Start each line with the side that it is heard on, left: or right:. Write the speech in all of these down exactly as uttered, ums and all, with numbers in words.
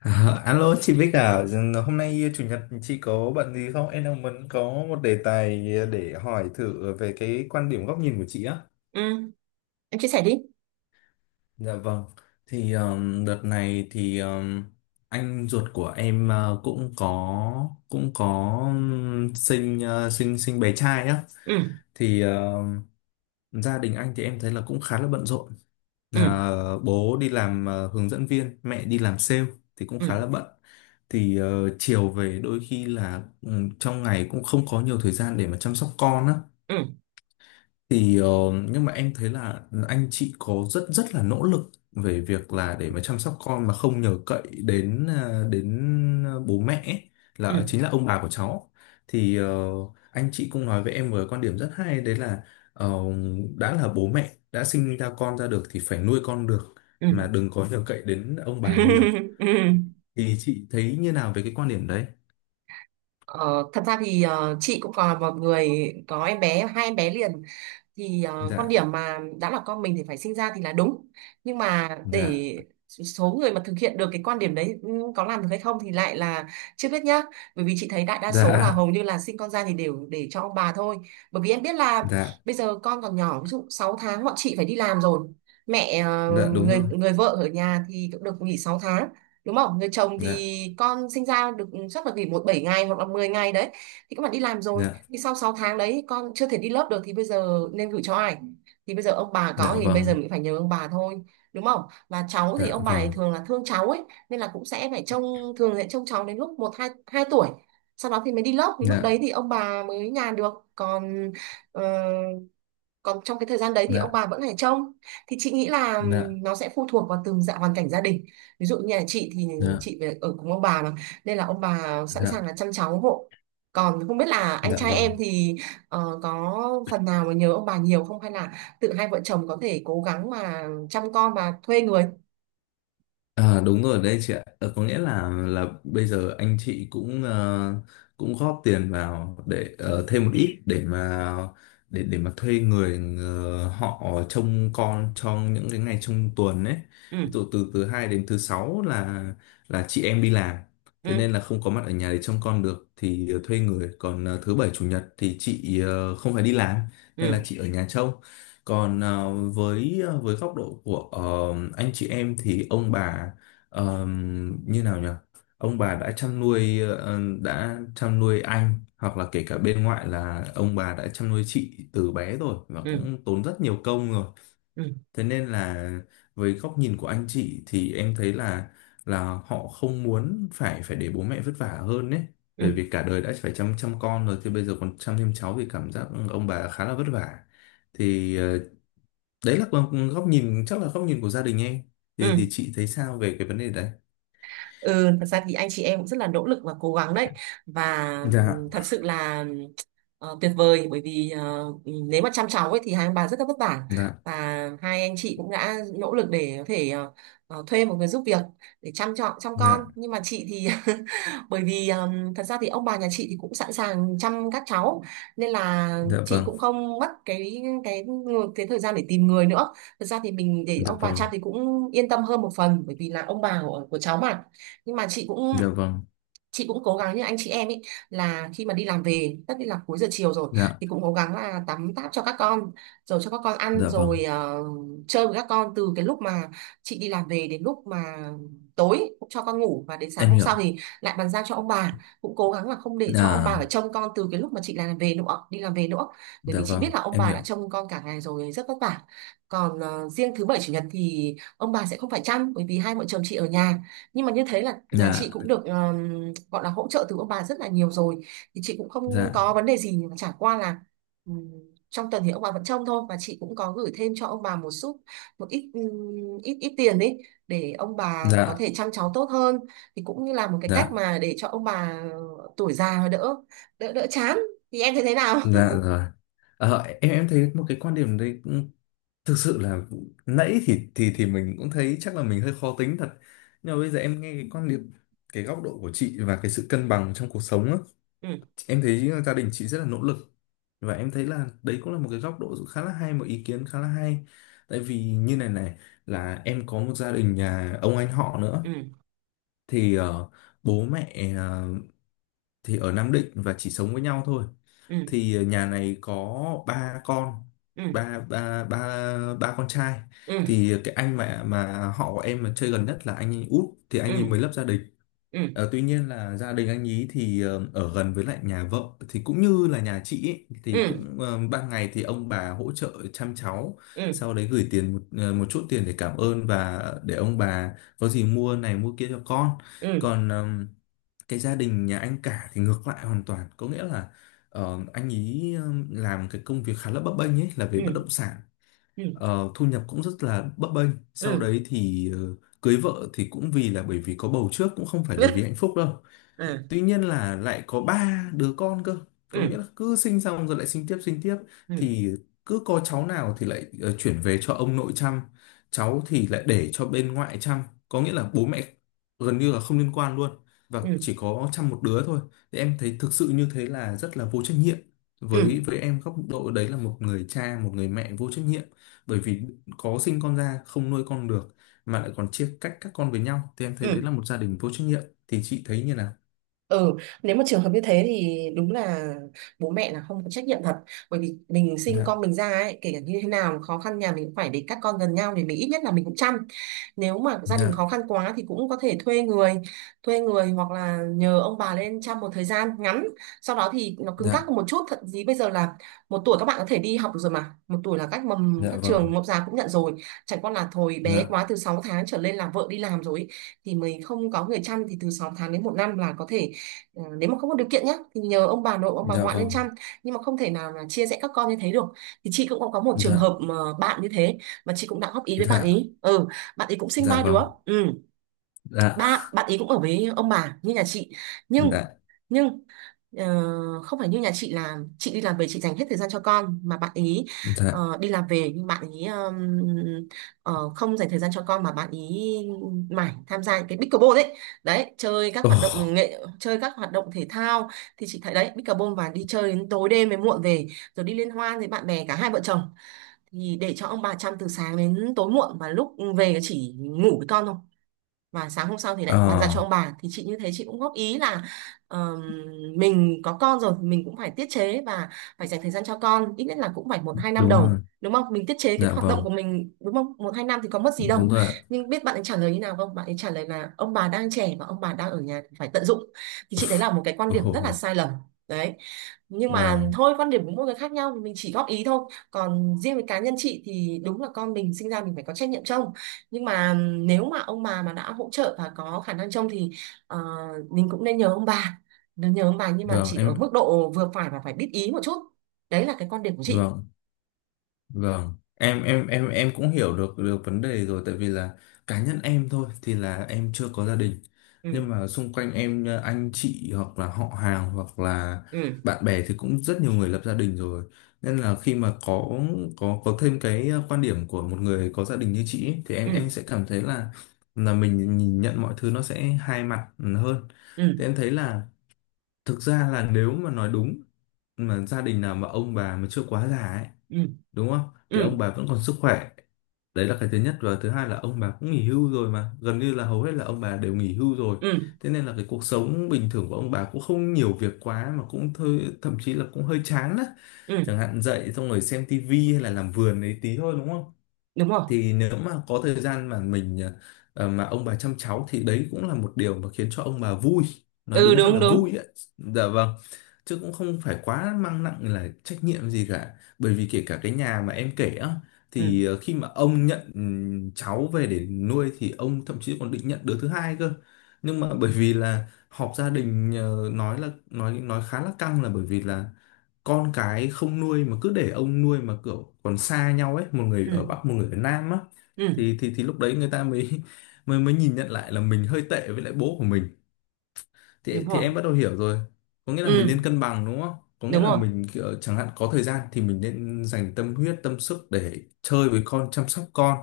left: Alo chị Bích à, hôm nay chủ nhật chị có bận gì không? Em đang muốn có một đề tài để hỏi thử về cái quan điểm góc nhìn của chị á.
right: Ừ, em chia sẻ đi.
left: Dạ vâng. Thì um, đợt này thì um, anh ruột của em uh, cũng có cũng có um, sinh uh, sinh sinh bé trai á.
right: Ừ.
left: Thì um, gia đình anh thì em thấy là cũng khá là bận rộn.
right: Ừ.
left: Ờ, bố đi làm ờ, hướng dẫn viên, mẹ đi làm sale thì cũng
right: Ừ.
left: khá là bận. Thì ờ, chiều về đôi khi là ừ, trong ngày cũng không có nhiều thời gian để mà chăm sóc con á,
right: Ừ.
left: thì ờ, nhưng mà em thấy là anh chị có rất rất là nỗ lực về việc là để mà chăm sóc con mà không nhờ cậy đến à, đến ờ, bố mẹ ấy, là
right: Ừ.
left: ờ, chính là ông bà của cháu. Thì ờ, anh chị cũng nói với em một cái quan điểm rất hay, đấy là ờ, đã là bố mẹ đã sinh ra con ra được thì phải nuôi con được,
right: Ừ.
left: mà đừng có nhờ cậy đến ông bà nhiều.
right: Ừ.
left: Thì chị thấy như nào về cái quan điểm đấy?
right: Ờ, Thật ra thì ờ, chị cũng còn là một người có em bé, hai em bé liền, thì ờ, quan
left: Dạ,
right: điểm mà đã là con mình thì phải sinh ra thì là đúng, nhưng mà
left: dạ,
right: để số người mà thực hiện được cái quan điểm đấy, ừ, có làm được hay không thì lại là chưa biết nhá. Bởi vì chị thấy đại đa số là
left: dạ,
right: hầu như là sinh con ra thì đều để cho ông bà thôi. Bởi vì em biết là
left: dạ,
right: bây giờ con còn nhỏ, ví dụ sáu tháng bọn chị phải đi làm rồi, mẹ ờ,
left: dạ, đúng
right: người
left: rồi.
right: người vợ ở nhà thì cũng được nghỉ sáu tháng, đúng không? Người chồng
left: Dạ,
right: thì con sinh ra được chắc là nghỉ một bảy ngày hoặc là mười ngày đấy. Thì các bạn đi làm rồi
left: dạ,
right: thì sau sáu tháng đấy con chưa thể đi lớp được thì bây giờ nên gửi cho ai? Thì bây giờ ông bà có
left: dạ
right: thì bây giờ
left: vâng.
right: mình phải nhờ ông bà thôi, đúng không? Và cháu thì
left: Dạ
right: ông bà ấy
left: vâng,
right: thường là thương cháu ấy nên là cũng sẽ phải trông, thường sẽ trông cháu đến lúc một hai, hai tuổi. Sau đó thì mới đi lớp thì lúc
left: dạ,
right: đấy thì ông bà mới nhàn được. Còn ờ, còn trong cái thời gian đấy thì ông
left: dạ,
right: bà vẫn phải trông. Thì chị nghĩ là
left: dạ,
right: nó sẽ phụ thuộc vào từng dạng hoàn cảnh gia đình. Ví dụ như là chị thì
left: dạ,
right: chị về ở cùng ông bà mà, nên là ông bà sẵn
left: dạ,
right: sàng là chăm cháu hộ. Còn không biết là anh
left: dạ
right: trai em
left: vâng.
right: thì ờ, có phần nào mà nhớ ông bà nhiều không, hay là tự hai vợ chồng có thể cố gắng mà chăm con và thuê người.
left: À, đúng rồi đấy chị ạ. Ờ, có nghĩa là là bây giờ anh chị cũng ờ, cũng góp tiền vào để ờ, thêm một ít để mà để để mà thuê người ờ, họ trông con trong những cái ngày trong tuần ấy.
right: Ừ.
left: Ví dụ từ thứ hai đến thứ sáu là là chị em đi làm. Thế
right: Ừ.
left: nên là không có mặt ở nhà để trông con được thì ờ, thuê người. Còn ờ, thứ bảy chủ nhật thì chị ờ, không phải đi làm nên là
right: Ừ.
left: chị ở nhà trông. Còn ờ, với ờ, với góc độ của ờ, anh chị em thì ông bà ờ, như nào nhỉ? Ông bà đã chăm nuôi ờ, đã chăm nuôi anh, hoặc là kể cả bên ngoại là ông bà đã chăm nuôi chị từ bé rồi, và
right: Ừ.
left: cũng tốn rất nhiều công rồi.
right: Ừ.
left: Thế nên là với góc nhìn của anh chị thì em thấy là là họ không muốn phải phải để bố mẹ vất vả hơn đấy. Bởi
right: Ừ.
left: vì cả đời đã phải chăm chăm con rồi thì bây giờ còn chăm thêm cháu thì cảm giác ông bà khá là vất vả, thì ờ, đấy là còn góc nhìn, chắc là góc nhìn của gia đình em. thì
right: Ừ.
left: thì chị thấy sao về cái vấn đề đấy?
right: Ừ, thật ra thì anh chị em cũng rất là nỗ lực và cố gắng đấy. Và ừ,
left: Dạ,
right: thật sự là Ờ, tuyệt vời, bởi vì ờ, nếu mà chăm cháu ấy thì hai ông bà rất là vất vả.
left: dạ,
right: Và hai anh chị cũng đã nỗ lực để có thể ờ, ờ, thuê một người giúp việc để chăm chọn chăm con.
left: dạ,
right: Nhưng mà chị thì bởi vì ừm, thật ra thì ông bà nhà chị thì cũng sẵn sàng chăm các cháu, nên là
left: dạ
right: chị
left: vâng.
right: cũng không mất cái cái cái thời gian để tìm người nữa. Thật ra thì mình để
left: Dạ
right: ông bà chăm
left: vâng.
right: thì cũng yên tâm hơn một phần, bởi vì là ông bà của, của cháu mà. Nhưng mà chị cũng
left: Dạ vâng.
right: chị cũng cố gắng như anh chị em ấy, là khi mà đi làm về tất nhiên là cuối giờ chiều rồi,
left: Dạ,
right: thì cũng cố gắng là tắm táp cho các con rồi cho các con ăn,
left: dạ vâng,
right: rồi ờ, chơi với các con từ cái lúc mà chị đi làm về đến lúc mà tối, cũng cho con ngủ, và đến sáng
left: em
right: hôm sau
left: hiểu.
right: thì lại bàn giao cho ông bà. Cũng cố gắng là không để cho ông bà
left: Dạ,
right: phải trông con từ cái lúc mà chị làm về nữa đi làm về nữa. Bởi
left: dạ
right: vì chị
left: vâng,
right: biết là ông
left: em
right: bà
left: hiểu.
right: đã trông con cả ngày rồi, rất vất vả. Còn ờ, riêng thứ bảy chủ nhật thì ông bà sẽ không phải chăm bởi vì hai vợ chồng chị ở nhà. Nhưng mà như thế là nhà chị
left: Dạ,
right: cũng được ờm, gọi là hỗ trợ từ ông bà rất là nhiều rồi, thì chị cũng không
left: dạ,
right: có vấn đề gì. Nhưng mà chả qua là ừm, trong tuần thì ông bà vẫn trông thôi, và chị cũng có gửi thêm cho ông bà một chút, một ít ừm, ít ít tiền ấy, để ông bà có
left: dạ,
right: thể chăm cháu tốt hơn. Thì cũng như là một cái cách
left: dạ,
right: mà để cho ông bà tuổi già đỡ đỡ đỡ chán. Thì em thấy thế nào?
left: dạ rồi. ờ, em em thấy một cái quan điểm đấy cũng thực sự là, nãy thì thì thì mình cũng thấy chắc là mình hơi khó tính thật, nhưng mà bây giờ em nghe cái quan điểm, cái góc độ của chị và cái sự cân bằng trong cuộc sống á.
right: Ừ.
left: Em thấy gia đình chị rất là nỗ lực, và em thấy là đấy cũng là một cái góc độ khá là hay, một ý kiến khá là hay, tại vì như này này, là em có một gia đình nhà ông anh họ nữa.
right: Ừ.
left: Thì ờ, bố mẹ ờ, thì ở Nam Định và chỉ sống với nhau thôi.
right: Ừ.
left: Thì nhà này có ba con
right: Ừ.
left: ba ba ba ba con trai
right: Ừ.
left: Thì cái anh mà mà họ của em mà chơi gần nhất là anh ấy út, thì
right: Ừ.
left: anh ấy mới lập gia đình.
right: Ừ.
left: Ờ, tuy nhiên là gia đình anh ấy thì ờ, ở gần với lại nhà vợ, thì cũng như là nhà chị ấy, thì
right: Ừ.
left: cũng ờ, ban ngày thì ông bà hỗ trợ chăm cháu,
right: Ừ.
left: sau đấy gửi tiền một ờ, một chút tiền để cảm ơn và để ông bà có gì mua này mua kia cho con.
right: Ừ.
left: Còn ờm, cái gia đình nhà anh cả thì ngược lại hoàn toàn, có nghĩa là ờ, anh ý ừm, làm cái công việc khá là bấp bênh ấy, là về
right: Ừ.
left: bất động sản.
right: Ừ.
left: Ờ, thu nhập cũng rất là bấp bênh,
right: Ừ.
left: sau
right: Ừ.
left: đấy thì ờ, cưới vợ thì cũng vì là bởi vì có bầu trước, cũng không phải là vì
right: Ừ.
left: hạnh phúc đâu.
right: Ừ.
left: Tuy nhiên là lại có ba đứa con cơ, có nghĩa là
right: Ừ.
left: cứ sinh xong rồi lại sinh tiếp sinh tiếp.
right: Ừ.
left: Thì cứ có cháu nào thì lại ờ, chuyển về cho ông nội chăm, cháu thì lại để cho bên ngoại chăm. Có nghĩa là bố mẹ gần như là không liên quan luôn, và
right: Ừ.
left: chỉ có chăm một đứa thôi. Thì em thấy thực sự như thế là rất là vô trách nhiệm,
right: Ừ.
left: với với em góc độ đấy là một người cha, một người mẹ vô trách nhiệm. Bởi vì có sinh con ra không nuôi con được mà lại còn chia cách các con với nhau, thì em thấy đấy
right: Ừ.
left: là một gia đình vô trách nhiệm. Thì chị thấy như nào?
right: Ừ. Nếu mà trường hợp như thế thì đúng là bố mẹ là không có trách nhiệm thật. Bởi vì mình sinh
left: Dạ,
right: con mình ra ấy, kể cả như thế nào khó khăn nhà mình cũng phải để các con gần nhau, thì mình ít nhất là mình cũng chăm. Nếu mà gia đình
left: dạ,
right: khó khăn quá thì cũng có thể thuê người, thuê người hoặc là nhờ ông bà lên chăm một thời gian ngắn. Sau đó thì nó cứng cáp
left: dạ,
right: hơn một chút, thậm chí bây giờ là một tuổi các bạn có thể đi học được rồi, mà một tuổi là các mầm
left: dạ
right: các trường
left: vâng.
right: mẫu giáo cũng nhận rồi. Chẳng qua là thôi, bé
left: Dạ,
right: quá, từ sáu tháng trở lên là vợ đi làm rồi ấy, thì mình không có người chăm thì từ sáu tháng đến một năm là có thể ờ, nếu mà không có điều kiện nhé thì nhờ ông bà nội ông bà
left: dạ
right: ngoại lên
left: vâng.
right: chăm. Nhưng mà không thể nào là chia rẽ các con như thế được. Thì chị cũng có có một trường
left: Dạ,
right: hợp mà bạn như thế, mà chị cũng đã góp ý với bạn
left: dạ,
right: ý. Ừ. Bạn ấy cũng sinh
left: dạ
right: ba đứa.
left: vâng.
right: Ừ.
left: Dạ,
right: Ba bạn ấy cũng ở với ông bà như nhà chị.
left: dạ,
right: Nhưng nhưng ờ, không phải như nhà chị là chị đi làm về chị dành hết thời gian cho con, mà bạn ý
left: dạ.
right: ờ, đi làm về nhưng bạn ý ờm, ờ, không dành thời gian cho con, mà bạn ý mải tham gia những cái pickleball đấy, đấy chơi các
left: Ồ.
right: hoạt động nghệ chơi các hoạt động thể thao. Thì chị thấy đấy, pickleball và đi chơi đến tối đêm mới muộn về, rồi đi liên hoan với bạn bè, cả hai vợ chồng, thì để cho ông bà chăm từ sáng đến tối muộn. Và lúc về chỉ ngủ với con thôi, và sáng hôm sau thì
left: ờ
right: lại bàn giao cho ông bà. Thì chị như thế, chị cũng góp ý là ờm, mình có con rồi thì mình cũng phải tiết chế và phải dành thời gian cho con, ít nhất là cũng phải một hai năm
left: Đúng rồi.
right: đầu, đúng không? Mình tiết chế cái
left: Dạ
right: hoạt động
left: vâng.
right: của mình, đúng không? Một hai năm thì có mất gì đâu.
left: Đúng rồi.
right: Nhưng biết bạn ấy trả lời như nào không? Bạn ấy trả lời là ông bà đang trẻ và ông bà đang ở nhà thì phải tận dụng. Thì chị, đấy là một cái quan điểm rất là
left: Ồ.
right: sai lầm đấy. Nhưng mà
left: Vâng,
right: thôi, quan điểm của mỗi người khác nhau thì mình chỉ góp ý thôi. Còn riêng với cá nhân chị thì đúng là con mình sinh ra mình phải có trách nhiệm trông. Nhưng mà nếu mà ông bà mà đã hỗ trợ và có khả năng trông thì ờ, mình cũng nên nhờ ông bà, nên nhờ ông bà nhưng mà
left: vâng,
right: chỉ ở
left: em.
right: mức độ vừa phải và phải biết ý một chút. Đấy là cái quan điểm của chị.
left: Vâng. Vâng, em em em em cũng hiểu được được vấn đề rồi, tại vì là cá nhân em thôi thì là em chưa có gia đình.
right: Ừ.
left: Nhưng mà xung quanh em ờ, anh chị hoặc là họ hàng hoặc là
right: Ừ.
left: bạn bè thì cũng rất nhiều người lập gia đình rồi. Nên là khi mà có có có thêm cái ờ, quan điểm của một người có gia đình như chị ấy, thì em
right: Ừ.
left: em sẽ cảm thấy là là mình nhìn nhận mọi thứ nó sẽ hai mặt hơn.
right: Ừ.
left: Thì em thấy là thực ra là nếu mà nói đúng, mà gia đình nào mà ông bà mà chưa quá già ấy,
right: Ừ.
left: đúng không, thì
right: Ừ.
left: ông bà vẫn còn sức khỏe, đấy là cái thứ nhất. Và thứ hai là ông bà cũng nghỉ hưu rồi, mà gần như là hầu hết là ông bà đều nghỉ hưu rồi,
right: Ừ.
left: thế nên là cái cuộc sống bình thường của ông bà cũng không nhiều việc quá, mà cũng thôi, thậm chí là cũng hơi chán á.
right: Ừ.
left: Chẳng hạn dậy xong rồi xem tivi hay là làm vườn ấy tí thôi, đúng không?
right: Đúng rồi.
left: Thì nếu mà có thời gian mà mình ờ, mà ông bà chăm cháu thì đấy cũng là một điều mà khiến cho ông bà vui, nó
right: Ừ.
left: đúng ra
right: Đúng,
left: là
right: đúng.
left: vui ấy. Dạ vâng. Chứ cũng không phải quá mang nặng là trách nhiệm gì cả, bởi vì kể cả cái nhà mà em kể á,
right: Ừ.
left: thì ờ, khi mà ông nhận ừm, cháu về để nuôi thì ông thậm chí còn định nhận đứa thứ hai cơ. Nhưng mà bởi vì là họp gia đình, ờ, nói là nói nói khá là căng, là bởi vì là con cái không nuôi mà cứ để ông nuôi mà kiểu còn xa nhau ấy, một người
right: Ừ.
left: ở Bắc một người ở Nam á.
right: Ừ.
left: Thì thì thì lúc đấy người ta mới mới mới nhìn nhận lại là mình hơi tệ với lại bố của mình.
right: Đúng
left: Thì thì
right: rồi.
left: em bắt đầu hiểu rồi, có nghĩa là mình
right: Ừ.
left: nên cân bằng, đúng không. Có nghĩa
right: Đúng
left: là
right: rồi.
left: mình kiểu, chẳng hạn có thời gian thì mình nên dành tâm huyết, tâm sức để chơi với con, chăm sóc con.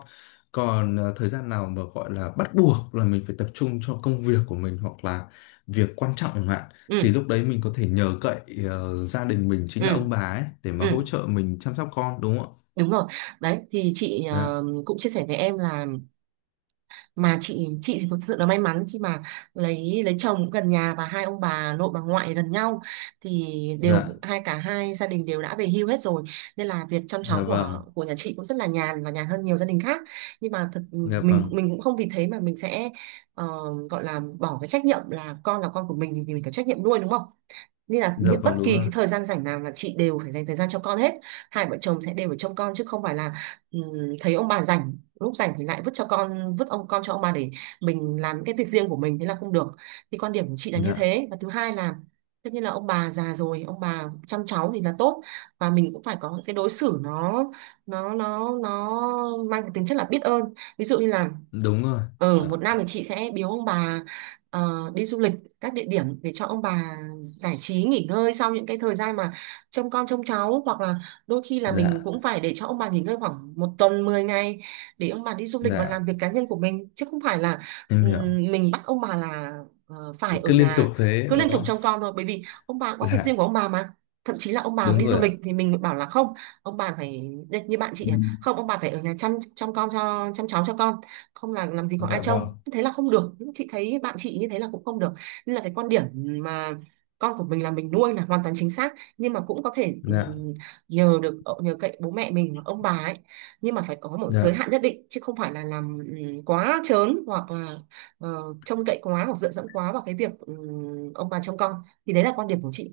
left: Còn ờ, thời gian nào mà gọi là bắt buộc là mình phải tập trung cho công việc của mình, hoặc là việc quan trọng chẳng hạn, thì
right: Ừ.
left: lúc đấy mình có thể nhờ cậy ờ, gia đình mình, chính là ông
right: Ừ.
left: bà ấy, để mà
right: Ừ.
left: hỗ trợ mình chăm sóc con, đúng không ạ?
right: Đúng rồi. Đấy thì chị ờ,
left: Dạ,
right: cũng chia sẻ với em là mà chị chị thì thực sự là may mắn khi mà lấy lấy chồng cũng gần nhà và hai ông bà nội bà ngoại gần nhau, thì đều
left: dạ,
right: hai cả hai gia đình đều đã về hưu hết rồi, nên là việc chăm
left: dạ
right: cháu của
left: vâng.
right: của nhà chị cũng rất là nhàn và nhàn hơn nhiều gia đình khác. Nhưng mà thật
left: Dạ
right: mình
left: vâng.
right: mình cũng không vì thế mà mình sẽ ờ, gọi là bỏ cái trách nhiệm, là con là con của mình thì mình có trách nhiệm nuôi, đúng không? Nên là
left: Dạ
right: những bất
left: vâng. Đúng
right: kỳ
left: rồi.
right: cái thời gian rảnh nào là chị đều phải dành thời gian cho con hết. Hai vợ chồng sẽ đều phải trông con, chứ không phải là ừm, thấy ông bà rảnh, lúc rảnh thì lại vứt cho con vứt ông con cho ông bà để mình làm những cái việc riêng của mình, thế là không được. Thì quan điểm của chị là như
left: Dạ,
right: thế. Và thứ hai là, tất nhiên là ông bà già rồi, ông bà chăm cháu thì là tốt, và mình cũng phải có những cái đối xử nó nó nó nó mang cái tính chất là biết ơn. Ví dụ như là
left: đúng rồi.
right: ừ,
left: Dạ,
right: một năm thì chị sẽ biếu ông bà ờ, đi du lịch các địa điểm để cho ông bà giải trí nghỉ ngơi sau những cái thời gian mà trông con trông cháu. Hoặc là đôi khi là mình
left: dạ,
right: cũng phải để cho ông bà nghỉ ngơi khoảng một tuần mười ngày, để ông bà đi du lịch và
left: dạ,
right: làm việc cá nhân của mình, chứ không phải là
left: em
right: ừm,
left: hiểu.
right: mình bắt ông bà là ờ, phải ở
left: Cứ liên tục
right: nhà
left: thế
right: cứ
left: đúng
right: liên tục
left: không?
right: trông con thôi. Bởi vì ông bà có việc riêng
left: Dạ,
right: của ông bà mà, thậm chí là ông bà
left: đúng
right: đi
left: rồi
right: du
left: ạ.
right: lịch thì mình bảo là không, ông bà phải như như bạn chị
left: Ừ.
right: à, không, ông bà phải ở nhà chăm chăm con cho, chăm cháu cho con, không là làm gì có ai
left: Dạ
right: trông,
left: vâng.
right: thế là không được. Chị thấy bạn chị như thế là cũng không được. Nên là cái quan điểm mà con của mình là mình nuôi là hoàn toàn chính xác, nhưng mà cũng có thể
left: Dạ,
right: ừm, nhờ được ờ, nhờ cậy bố mẹ mình và ông bà ấy, nhưng mà phải có một giới
left: dạ.
right: hạn nhất định, chứ không phải là làm ừm, quá trớn hoặc là ờ, trông cậy quá hoặc dựa dẫm quá vào cái việc ừm, ông bà trông con. Thì đấy là quan điểm của chị.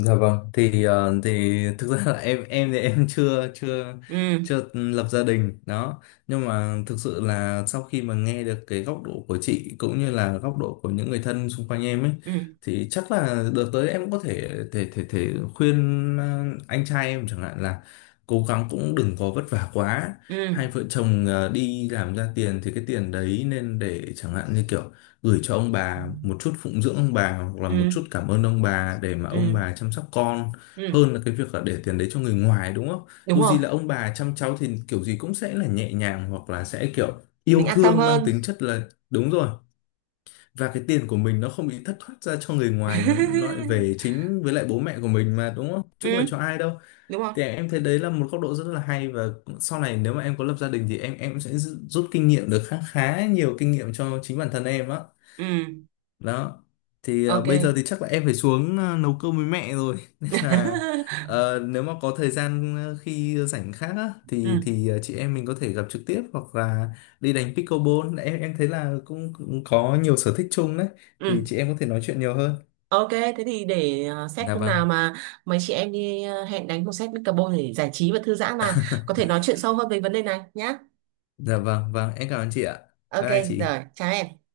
left: Dạ vâng, thì ờ, thì thực ra là em em thì em chưa chưa
right: Ừ.
left: chưa lập gia đình đó, nhưng mà thực sự là sau khi mà nghe được cái góc độ của chị cũng như là góc độ của những người thân xung quanh em ấy,
right: Ừ.
left: thì chắc là đợt tới em có thể thể thể thể khuyên ờ, anh trai em chẳng hạn là cố gắng cũng đừng có vất vả quá.
right: Ừ.
left: Hai vợ chồng ờ, đi làm ra tiền thì cái tiền đấy nên để chẳng hạn như kiểu gửi cho ông bà một chút phụng dưỡng ông bà, hoặc là một
right: Ừ.
left: chút cảm ơn ông bà để mà ông
right: Ừ.
left: bà chăm sóc con,
right: Ừ.
left: hơn là cái việc là để tiền đấy cho người ngoài, đúng không?
right: Đúng
left: Dù
right: rồi.
left: gì là ông bà chăm cháu thì kiểu gì cũng sẽ là nhẹ nhàng, hoặc là sẽ kiểu
right: Mình
left: yêu
right: an tâm
left: thương, mang
right: hơn.
left: tính chất là, đúng rồi, và cái tiền của mình nó không bị thất thoát ra cho người ngoài mà nó lại về chính với lại bố mẹ của mình mà, đúng không?
right: Ừ.
left: Chứ không phải cho ai đâu.
right: Đúng không?
left: Thì em thấy đấy là một góc độ rất là hay, và sau này nếu mà em có lập gia đình thì em em sẽ rút kinh nghiệm được khá khá nhiều kinh nghiệm cho chính bản thân em á,
right: Ừ.
left: đó. Thì ờ,
right: OK.
left: bây giờ thì chắc là em phải xuống ờ, nấu cơm với mẹ rồi nên là ờ, nếu mà có thời gian ờ, khi rảnh khác á, thì
right: Ừ.
left: thì ờ, chị em mình có thể gặp trực tiếp hoặc là đi đánh pickleball, em em thấy là cũng, cũng có nhiều sở thích chung đấy, thì
right: Ừ.
left: chị em có thể nói chuyện nhiều hơn.
right: OK, thế thì để ờ, xét
left: Dạ
right: hôm nào
left: vâng.
right: mà mấy chị em đi ờ, hẹn đánh một set mít tơ Bone để giải trí và thư giãn, mà có thể nói chuyện sâu hơn về vấn đề này nhá.
left: Dạ vâng, vâng, em cảm ơn chị ạ.
right: OK.
left: Bye bye chị.
right: Rồi, chào em.